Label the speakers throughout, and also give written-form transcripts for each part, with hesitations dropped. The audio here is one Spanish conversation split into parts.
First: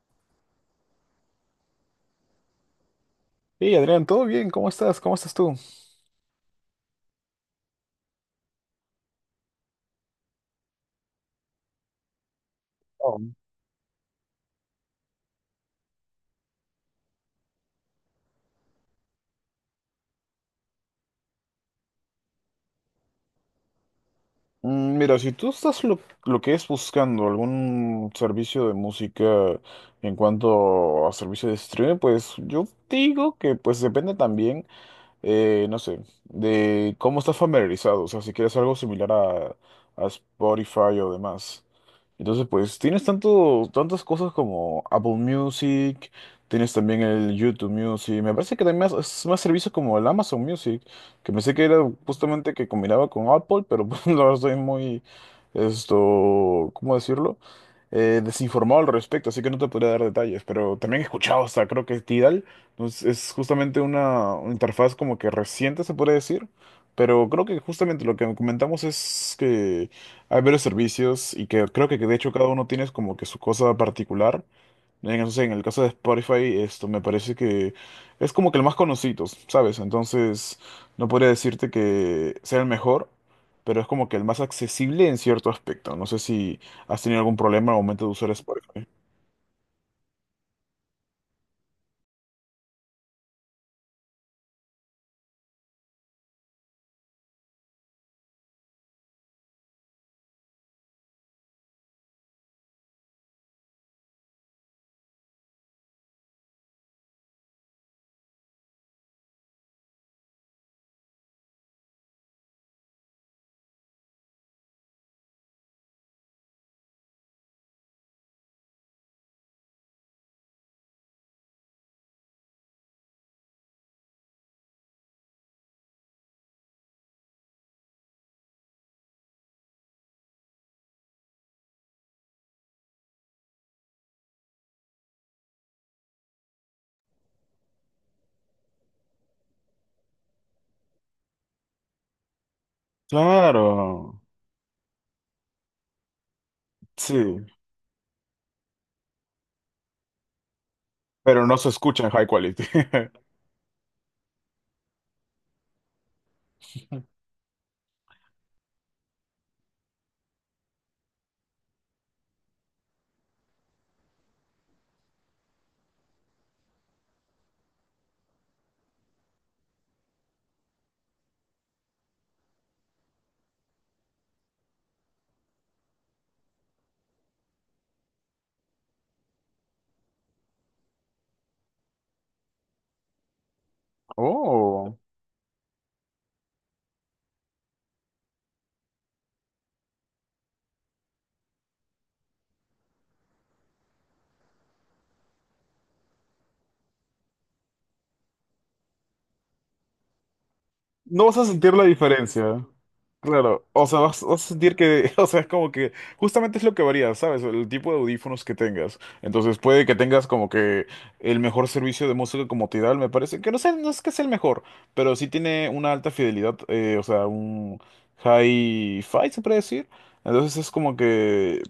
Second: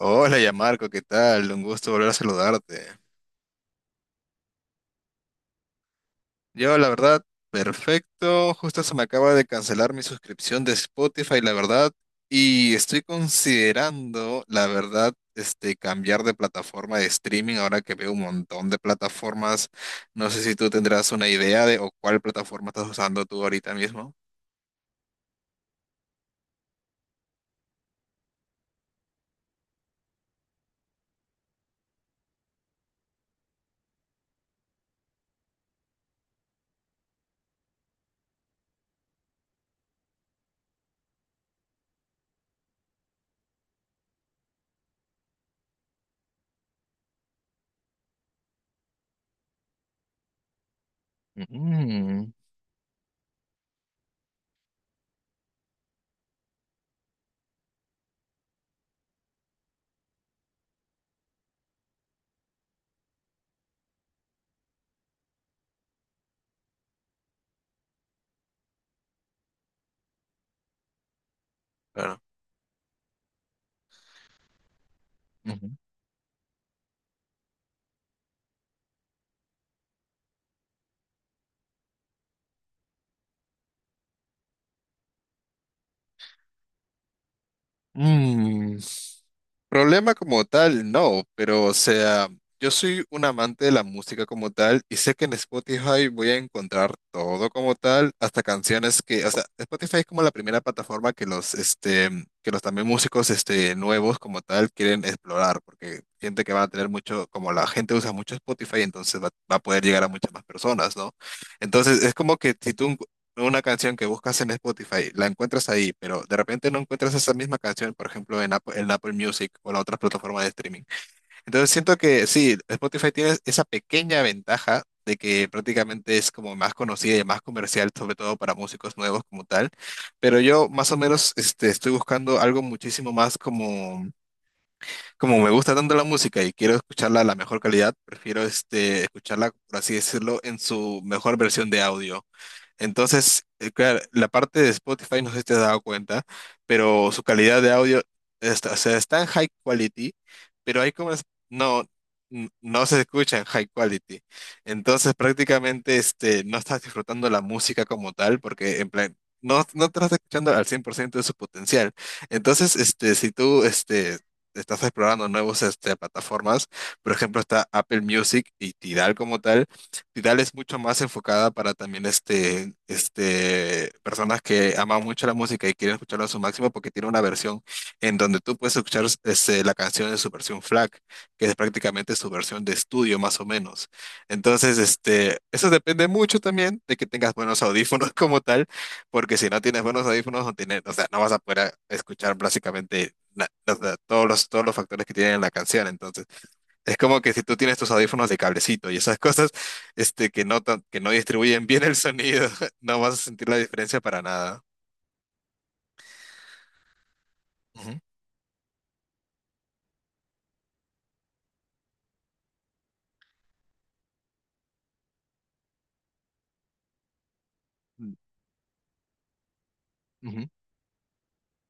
Speaker 1: Hola, Marco, ¿qué tal? Un gusto volver a saludarte.
Speaker 2: Hey Adrián, ¿todo bien? ¿Cómo estás? ¿Cómo estás tú?
Speaker 1: Yo, la verdad, perfecto. Justo se me acaba de cancelar mi suscripción de Spotify, la verdad, y estoy
Speaker 2: Oh.
Speaker 1: considerando, la verdad, cambiar de plataforma de streaming ahora que veo un montón de plataformas. No sé si tú tendrás una idea de o cuál plataforma estás usando tú ahorita mismo.
Speaker 2: Mira, si tú estás lo que es buscando algún servicio de música en cuanto a servicio de streaming, pues yo digo que pues depende también no sé, de cómo estás familiarizado, o sea, si quieres algo similar a Spotify o demás. Entonces, pues tienes tantas cosas como Apple Music, tienes también el YouTube Music, me parece que también más servicios como el Amazon Music, que pensé que era
Speaker 1: Mm,
Speaker 2: justamente que combinaba con Apple, pero pues, la verdad estoy ¿cómo decirlo? Desinformado al respecto, así que no te podría dar detalles, pero también he escuchado hasta creo que Tidal. Entonces, es justamente una interfaz como que reciente, se puede decir, pero creo que justamente lo que comentamos es que hay varios servicios y que creo que de
Speaker 1: claro.
Speaker 2: hecho cada uno tiene como que su cosa particular. Entonces, en el
Speaker 1: Ujú.
Speaker 2: caso de Spotify, esto me parece que es como que el más conocido, ¿sabes? Entonces, no podría decirte que sea el mejor, pero es como que el más accesible en cierto aspecto. No sé si has tenido algún problema al momento de usar
Speaker 1: Mm,
Speaker 2: Spotify.
Speaker 1: problema como tal, no, pero o sea, yo soy un amante de la música como tal y sé que en Spotify voy a encontrar todo como tal, hasta canciones que, o sea, Spotify es como la primera plataforma que los que los también músicos, nuevos como tal quieren explorar, porque siente que van a tener mucho, como la gente usa mucho Spotify, entonces va a poder llegar a muchas más personas, ¿no? Entonces es como que si tú una canción que buscas en Spotify, la encuentras ahí, pero de repente no encuentras esa misma canción, por ejemplo, en Apple Music o la otra plataforma de streaming. Entonces siento que sí, Spotify tiene esa pequeña ventaja de que prácticamente es como más conocida y más comercial, sobre todo para músicos nuevos como tal, pero yo más o menos estoy buscando algo muchísimo más como, como me gusta tanto la música y quiero escucharla a la mejor calidad, prefiero escucharla, por así decirlo, en su mejor versión de audio entonces, claro,
Speaker 2: Claro,
Speaker 1: la parte de Spotify, no sé si te has dado cuenta, pero su
Speaker 2: sí.
Speaker 1: calidad de audio está, o sea, está en high quality, pero hay como,
Speaker 2: Pero no se
Speaker 1: no,
Speaker 2: escucha en high quality.
Speaker 1: no se escucha en high quality. Entonces, prácticamente, no estás disfrutando la música como tal, porque en plan, no, no te estás escuchando al 100% de su potencial. Entonces, si tú estás explorando nuevos, plataformas, por ejemplo, está Apple Music y Tidal como tal, Tidal es mucho más enfocada para también este, personas que aman mucho la música y quieren escucharla a su máximo porque tiene una versión en donde tú puedes escuchar la canción en su versión FLAC, que es prácticamente su versión de estudio más o menos. Entonces,
Speaker 2: Oh.
Speaker 1: eso depende mucho también de que tengas buenos audífonos como tal, porque si no tienes buenos audífonos, no tienes, o sea, no vas a poder escuchar básicamente o sea, todos los factores que tienen en la canción. Entonces, es como que si tú tienes tus audífonos de cablecito y esas cosas, que no, que no
Speaker 2: No vas a
Speaker 1: distribuyen
Speaker 2: sentir
Speaker 1: bien
Speaker 2: la
Speaker 1: el sonido,
Speaker 2: diferencia.
Speaker 1: no vas a sentir la
Speaker 2: Claro, o sea,
Speaker 1: diferencia para
Speaker 2: vas a
Speaker 1: nada.
Speaker 2: sentir que, o sea, es como que justamente es lo que varía, ¿sabes? El tipo
Speaker 1: Ujú.
Speaker 2: de audífonos que tengas. Entonces puede que tengas como que el mejor servicio de música como Tidal, me parece, que no sé, no es que sea el mejor, pero sí tiene una alta fidelidad, o sea, un
Speaker 1: Mm,
Speaker 2: hi-fi, se puede decir.
Speaker 1: ujú.
Speaker 2: Entonces es como que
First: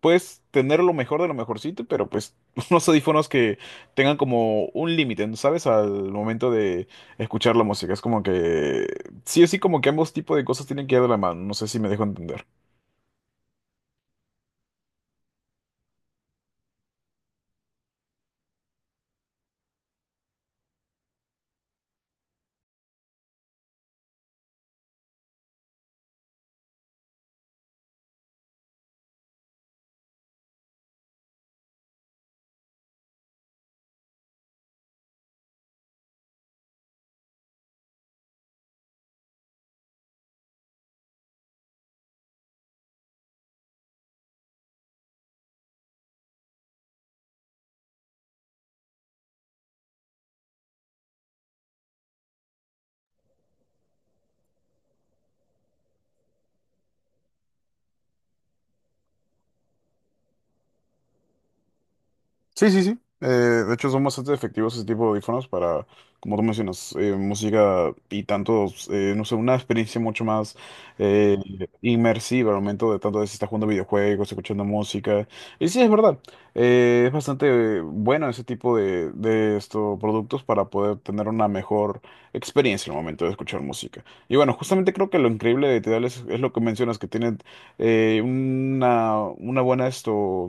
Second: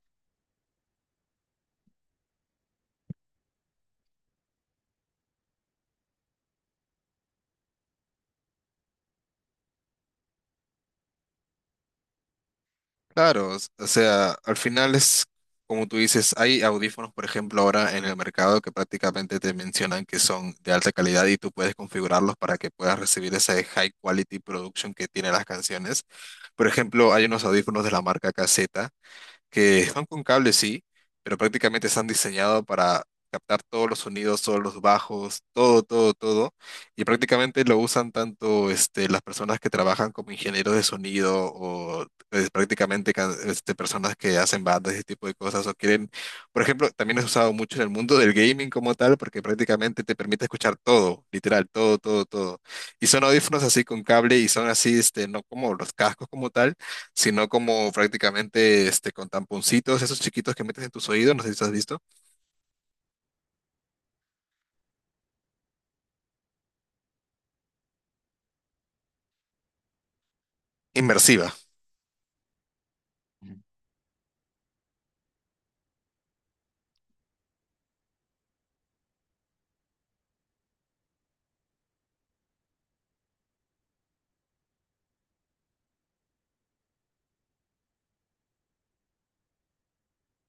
Speaker 2: puedes tener lo mejor de lo mejorcito, pero pues unos audífonos que tengan como un límite, ¿no? ¿Sabes? Al momento de escuchar la música. Es como que sí o sí como que ambos tipos de cosas tienen que ir de la mano, no sé si me dejo entender.
Speaker 1: Claro, o sea, al final es como tú dices, hay audífonos, por ejemplo, ahora en el mercado que prácticamente te mencionan que son de alta calidad y tú puedes configurarlos para que puedas recibir ese high quality production que tienen las canciones. Por ejemplo, hay unos audífonos de la marca KZ que son con cable, sí, pero prácticamente están diseñados para captar todos los sonidos, todos los bajos, todo, todo, todo. Y prácticamente lo usan tanto las personas que trabajan como ingenieros de sonido o pues, prácticamente personas que hacen bandas, ese tipo de cosas, o quieren, por ejemplo, también es usado mucho en el mundo del gaming como tal, porque prácticamente te permite escuchar todo, literal, todo, todo, todo. Y son audífonos así con cable y son así, no como los cascos como tal sino como prácticamente con tamponcitos, esos chiquitos que metes en tus oídos, no sé si has visto.
Speaker 2: Sí, sí, sí. De hecho, son bastante efectivos ese tipo de audífonos para, como tú mencionas, música y tanto, no sé, una experiencia mucho más eh,
Speaker 1: Inmersiva,
Speaker 2: inmersiva al momento de tanto de si estás jugando videojuegos, escuchando música. Y sí, es verdad. Es bastante bueno ese tipo de estos productos para poder tener una mejor experiencia al momento de escuchar música. Y bueno, justamente creo que lo increíble de Tidal es lo que mencionas, que tienen una buena esto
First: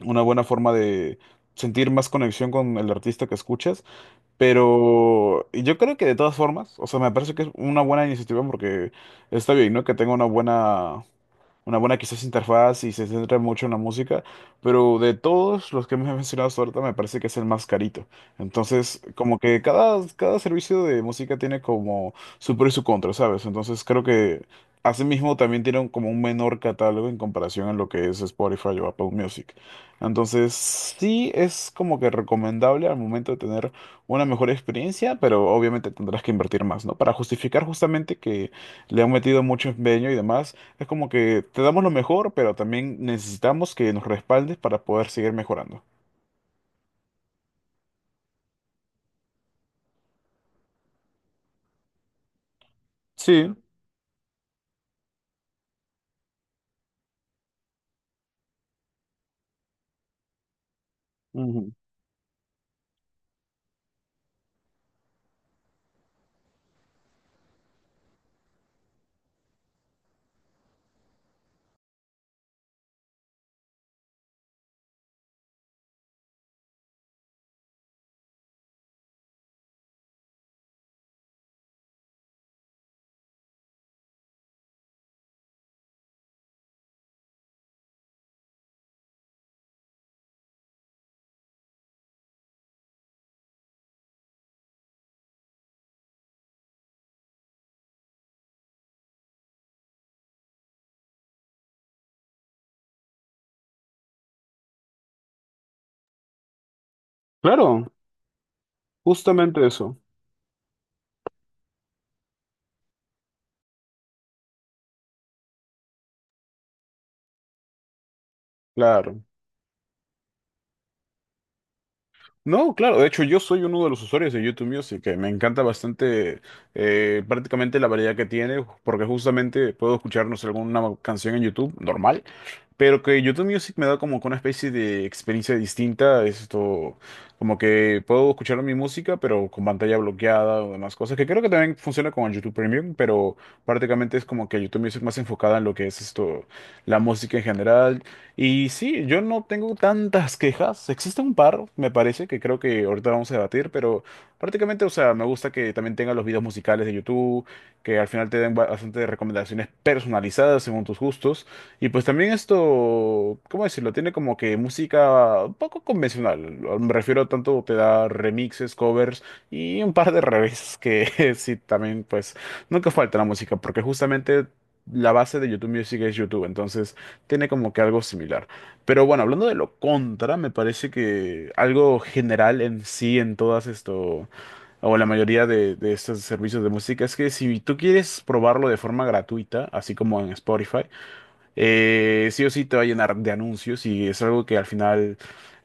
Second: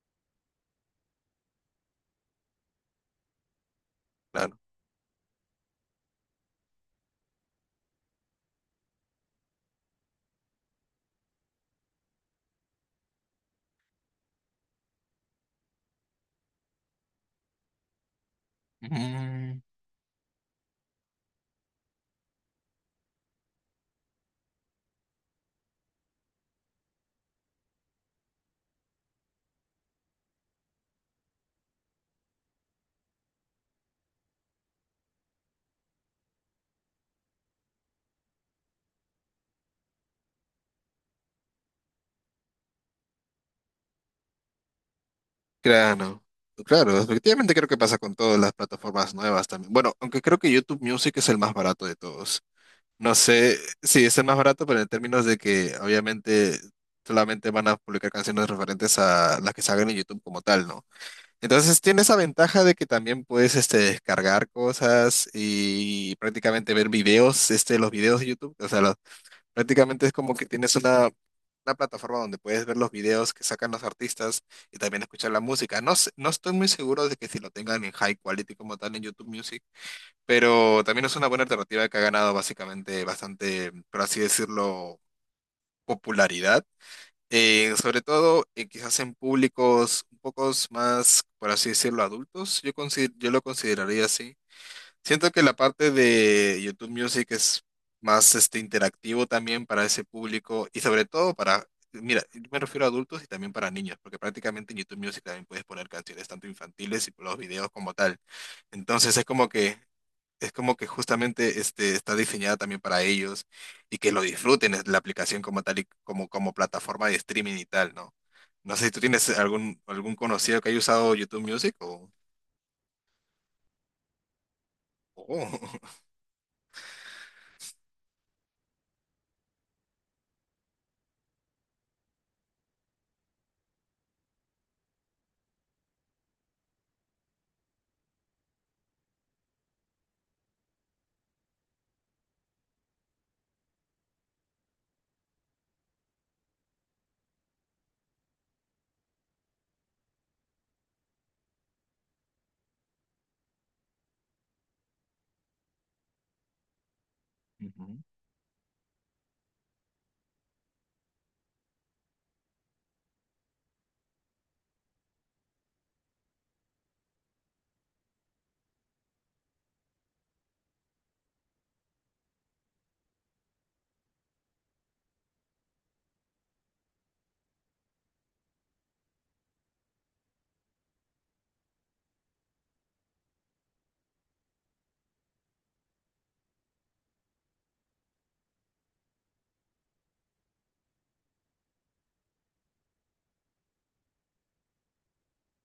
Speaker 2: una buena forma de sentir más conexión con el artista que escuchas.
Speaker 1: claro.
Speaker 2: Pero yo creo que de todas formas, o sea, me parece que es una buena iniciativa porque está bien, ¿no? Que tenga una buena quizás interfaz y se centra mucho en la música, pero de todos los que me has mencionado hasta ahorita me parece que es el más carito. Entonces, como
Speaker 1: Mm,
Speaker 2: que cada servicio de música tiene como su pro y su contra, ¿sabes? Entonces creo que asimismo también tiene como un menor catálogo en comparación a lo que es Spotify o Apple Music. Entonces, sí es como que recomendable al momento de tener una mejor experiencia, pero obviamente tendrás que invertir más, ¿no? Para justificar justamente que le han metido mucho empeño y demás. Es como que te damos lo mejor, pero también necesitamos que nos respaldes para poder seguir mejorando.
Speaker 1: claro, claro, efectivamente creo que pasa con todas las plataformas nuevas también. Bueno, aunque creo que YouTube Music es el más barato de todos. No
Speaker 2: Sí,
Speaker 1: sé, sí, es el más barato, pero en términos de que obviamente solamente van a publicar canciones referentes a las que salgan en YouTube como tal, ¿no?
Speaker 2: ujú.
Speaker 1: Entonces tiene esa ventaja de que también puedes descargar cosas y prácticamente ver videos, los videos de YouTube. O sea, prácticamente es como que tienes una plataforma donde puedes ver los videos que sacan los artistas y también escuchar la música. No, no estoy muy seguro de que si lo tengan en high quality como tal en YouTube Music, pero también es una buena alternativa que ha ganado básicamente bastante, por así decirlo, popularidad sobre todo, quizás en públicos un poco más, por así decirlo, adultos, yo lo consideraría así. Siento que la parte de YouTube Music es más interactivo también para ese público y sobre todo para, mira, yo me refiero a adultos y también para niños, porque prácticamente en YouTube Music también puedes poner canciones tanto infantiles y los videos
Speaker 2: Claro,
Speaker 1: como tal. Entonces es como
Speaker 2: justamente
Speaker 1: que
Speaker 2: eso,
Speaker 1: es como que justamente está diseñada también para ellos y que lo disfruten es la aplicación como tal y como, como plataforma de streaming y tal, ¿no? No sé si tú
Speaker 2: claro.
Speaker 1: tienes algún conocido que haya usado YouTube Music o...
Speaker 2: No, claro, de hecho yo soy uno de los usuarios de YouTube Music, que me
Speaker 1: o-
Speaker 2: encanta bastante prácticamente la variedad que tiene, porque justamente puedo escucharnos alguna canción en YouTube normal, pero que YouTube Music me da como que una especie de experiencia distinta, esto como que puedo escuchar mi música, pero con pantalla bloqueada o demás cosas, que creo que también funciona con el YouTube Premium, pero prácticamente es como que YouTube Music más enfocada en lo que es la música en general. Y sí, yo no tengo tantas quejas. Existe un par, me parece, que creo que ahorita vamos a debatir, pero prácticamente, o sea, me gusta que también tenga los videos musicales de YouTube,
Speaker 1: Ujú.
Speaker 2: que al final te den bastante recomendaciones personalizadas según tus gustos. Y pues también ¿cómo decirlo? Tiene como que música un poco convencional. Me refiero tanto te da remixes, covers y un par de revés que sí, también pues nunca falta la música, porque justamente la base de YouTube Music es YouTube, entonces tiene como que algo similar. Pero bueno, hablando de lo contra, me parece que algo general en sí, en todas o la mayoría de estos servicios de música, es que si tú quieres probarlo de forma gratuita, así como en Spotify, sí o sí te va a llenar de anuncios y es algo que al final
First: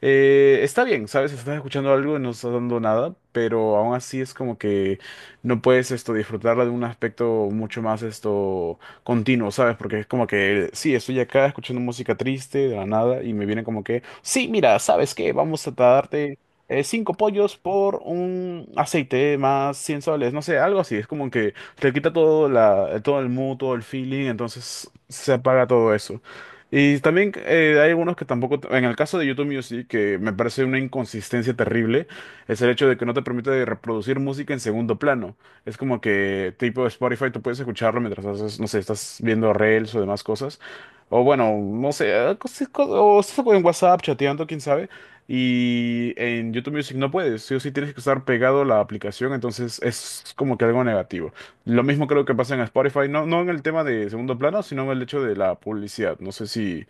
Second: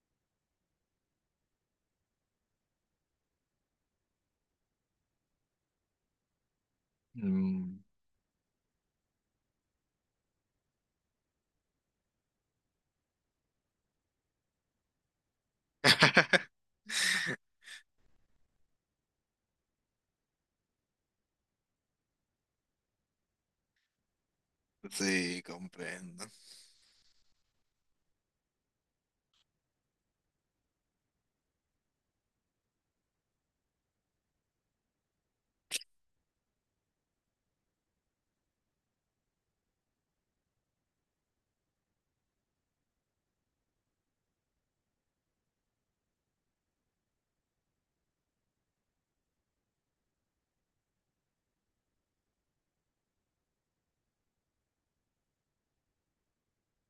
Speaker 2: está bien, ¿sabes? Si estás escuchando algo y no estás dando nada, pero aún así es como que no puedes esto disfrutarla de un aspecto
Speaker 1: Mm,
Speaker 2: mucho más esto continuo, ¿sabes? Porque es como que sí, estoy acá escuchando música triste de la nada y me viene como que, sí, mira, ¿sabes qué? Vamos a darte 5 pollos por un aceite más 100 soles, no sé, algo así, es como que te quita todo, todo el mood, todo el feeling, entonces se
Speaker 1: sí,
Speaker 2: apaga todo eso.
Speaker 1: comprendo.
Speaker 2: Y también hay algunos que tampoco, en el caso de YouTube Music, que me parece una inconsistencia terrible, es el hecho de que no te permite reproducir música en segundo plano. Es como que tipo Spotify, tú puedes escucharlo mientras haces, no sé, estás viendo reels o demás cosas. O bueno, no sé, o estás en WhatsApp chateando, quién sabe. Y en YouTube Music no puedes, sí o sí tienes que estar pegado a la aplicación, entonces es como que algo negativo. Lo mismo creo que pasa en Spotify, no en el tema de segundo plano, sino en el hecho de la publicidad. No sé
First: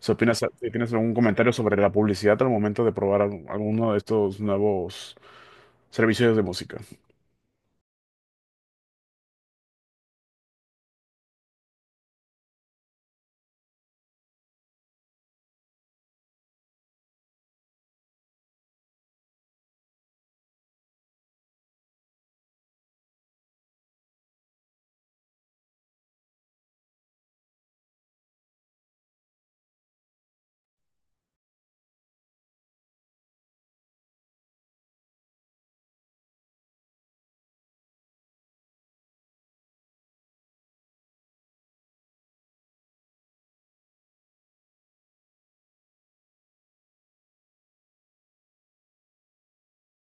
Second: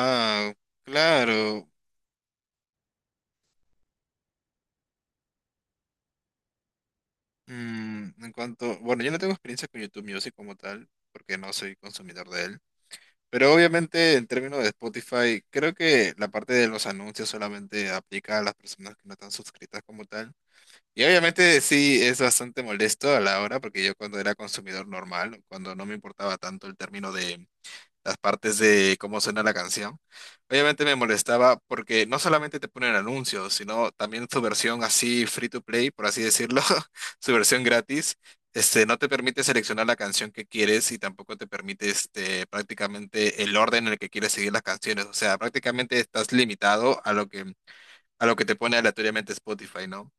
Speaker 2: si opinas, si tienes algún comentario
Speaker 1: claro.
Speaker 2: sobre la publicidad al momento de probar alguno de estos nuevos servicios de música.
Speaker 1: Mm, en cuanto, bueno, yo no tengo experiencia con YouTube Music como tal, porque no soy consumidor de él. Pero obviamente en términos de Spotify, creo que la parte de los anuncios solamente aplica a las personas que no están suscritas como tal. Y obviamente sí es bastante molesto a la hora, porque yo cuando era consumidor normal, cuando no me importaba tanto el término de las partes de cómo suena la canción. Obviamente me molestaba porque no solamente te ponen anuncios, sino también su versión así free to play, por así decirlo, su versión gratis, no te permite seleccionar la canción que quieres y tampoco te permite prácticamente el orden en el que quieres seguir las canciones. O sea, prácticamente estás limitado a lo que te pone aleatoriamente Spotify, ¿no?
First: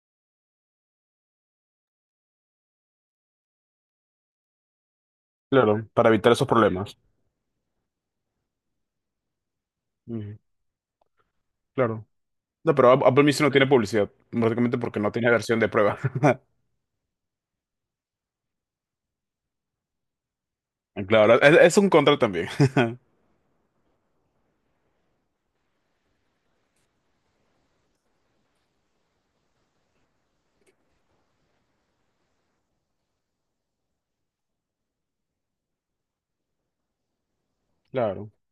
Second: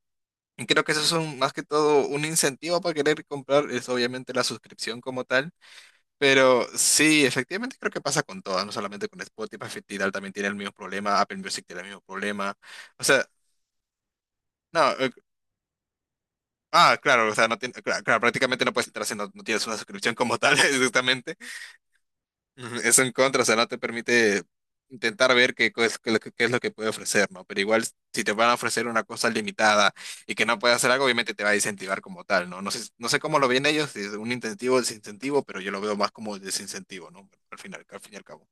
Speaker 1: Y creo que eso es más que todo un incentivo para querer comprar, es obviamente la suscripción como tal
Speaker 2: Claro, para evitar esos
Speaker 1: pero
Speaker 2: problemas.
Speaker 1: sí, efectivamente creo que pasa con todas, no solamente con Spotify, Tidal también
Speaker 2: Ujú,
Speaker 1: tiene el mismo problema, Apple Music tiene el mismo
Speaker 2: claro.
Speaker 1: problema.
Speaker 2: No, pero
Speaker 1: O
Speaker 2: Apple
Speaker 1: sea,
Speaker 2: Music no tiene publicidad, básicamente
Speaker 1: no,
Speaker 2: porque no tiene versión de prueba.
Speaker 1: ah, claro, o sea, no tiene, claro, prácticamente no puedes entrar si no, no tienes una suscripción como tal, exactamente.
Speaker 2: Claro, es un contra también.
Speaker 1: Ujú, es un contra, o sea, no te permite intentar ver qué, es lo que qué es lo que puede ofrecer, ¿no? Pero igual, si te van a ofrecer una cosa limitada y que no puedes hacer algo, obviamente te va a incentivar como tal, ¿no? No sé, no sé cómo lo ven ellos, si es un incentivo o desincentivo, pero yo lo veo más como desincentivo, ¿no? Al final, al fin y al
Speaker 2: Claro.
Speaker 1: cabo.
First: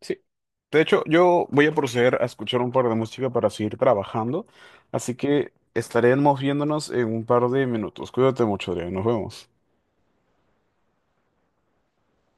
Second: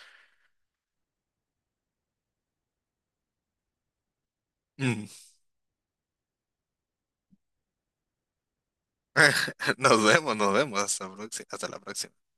Speaker 2: Sí. De hecho, yo voy a proceder a escuchar un par de música para seguir trabajando, así que estaremos viéndonos en un par de minutos. Cuídate mucho, Adrián. Nos vemos.
Speaker 1: Nos vemos, nos vemos. Hasta, hasta la próxima.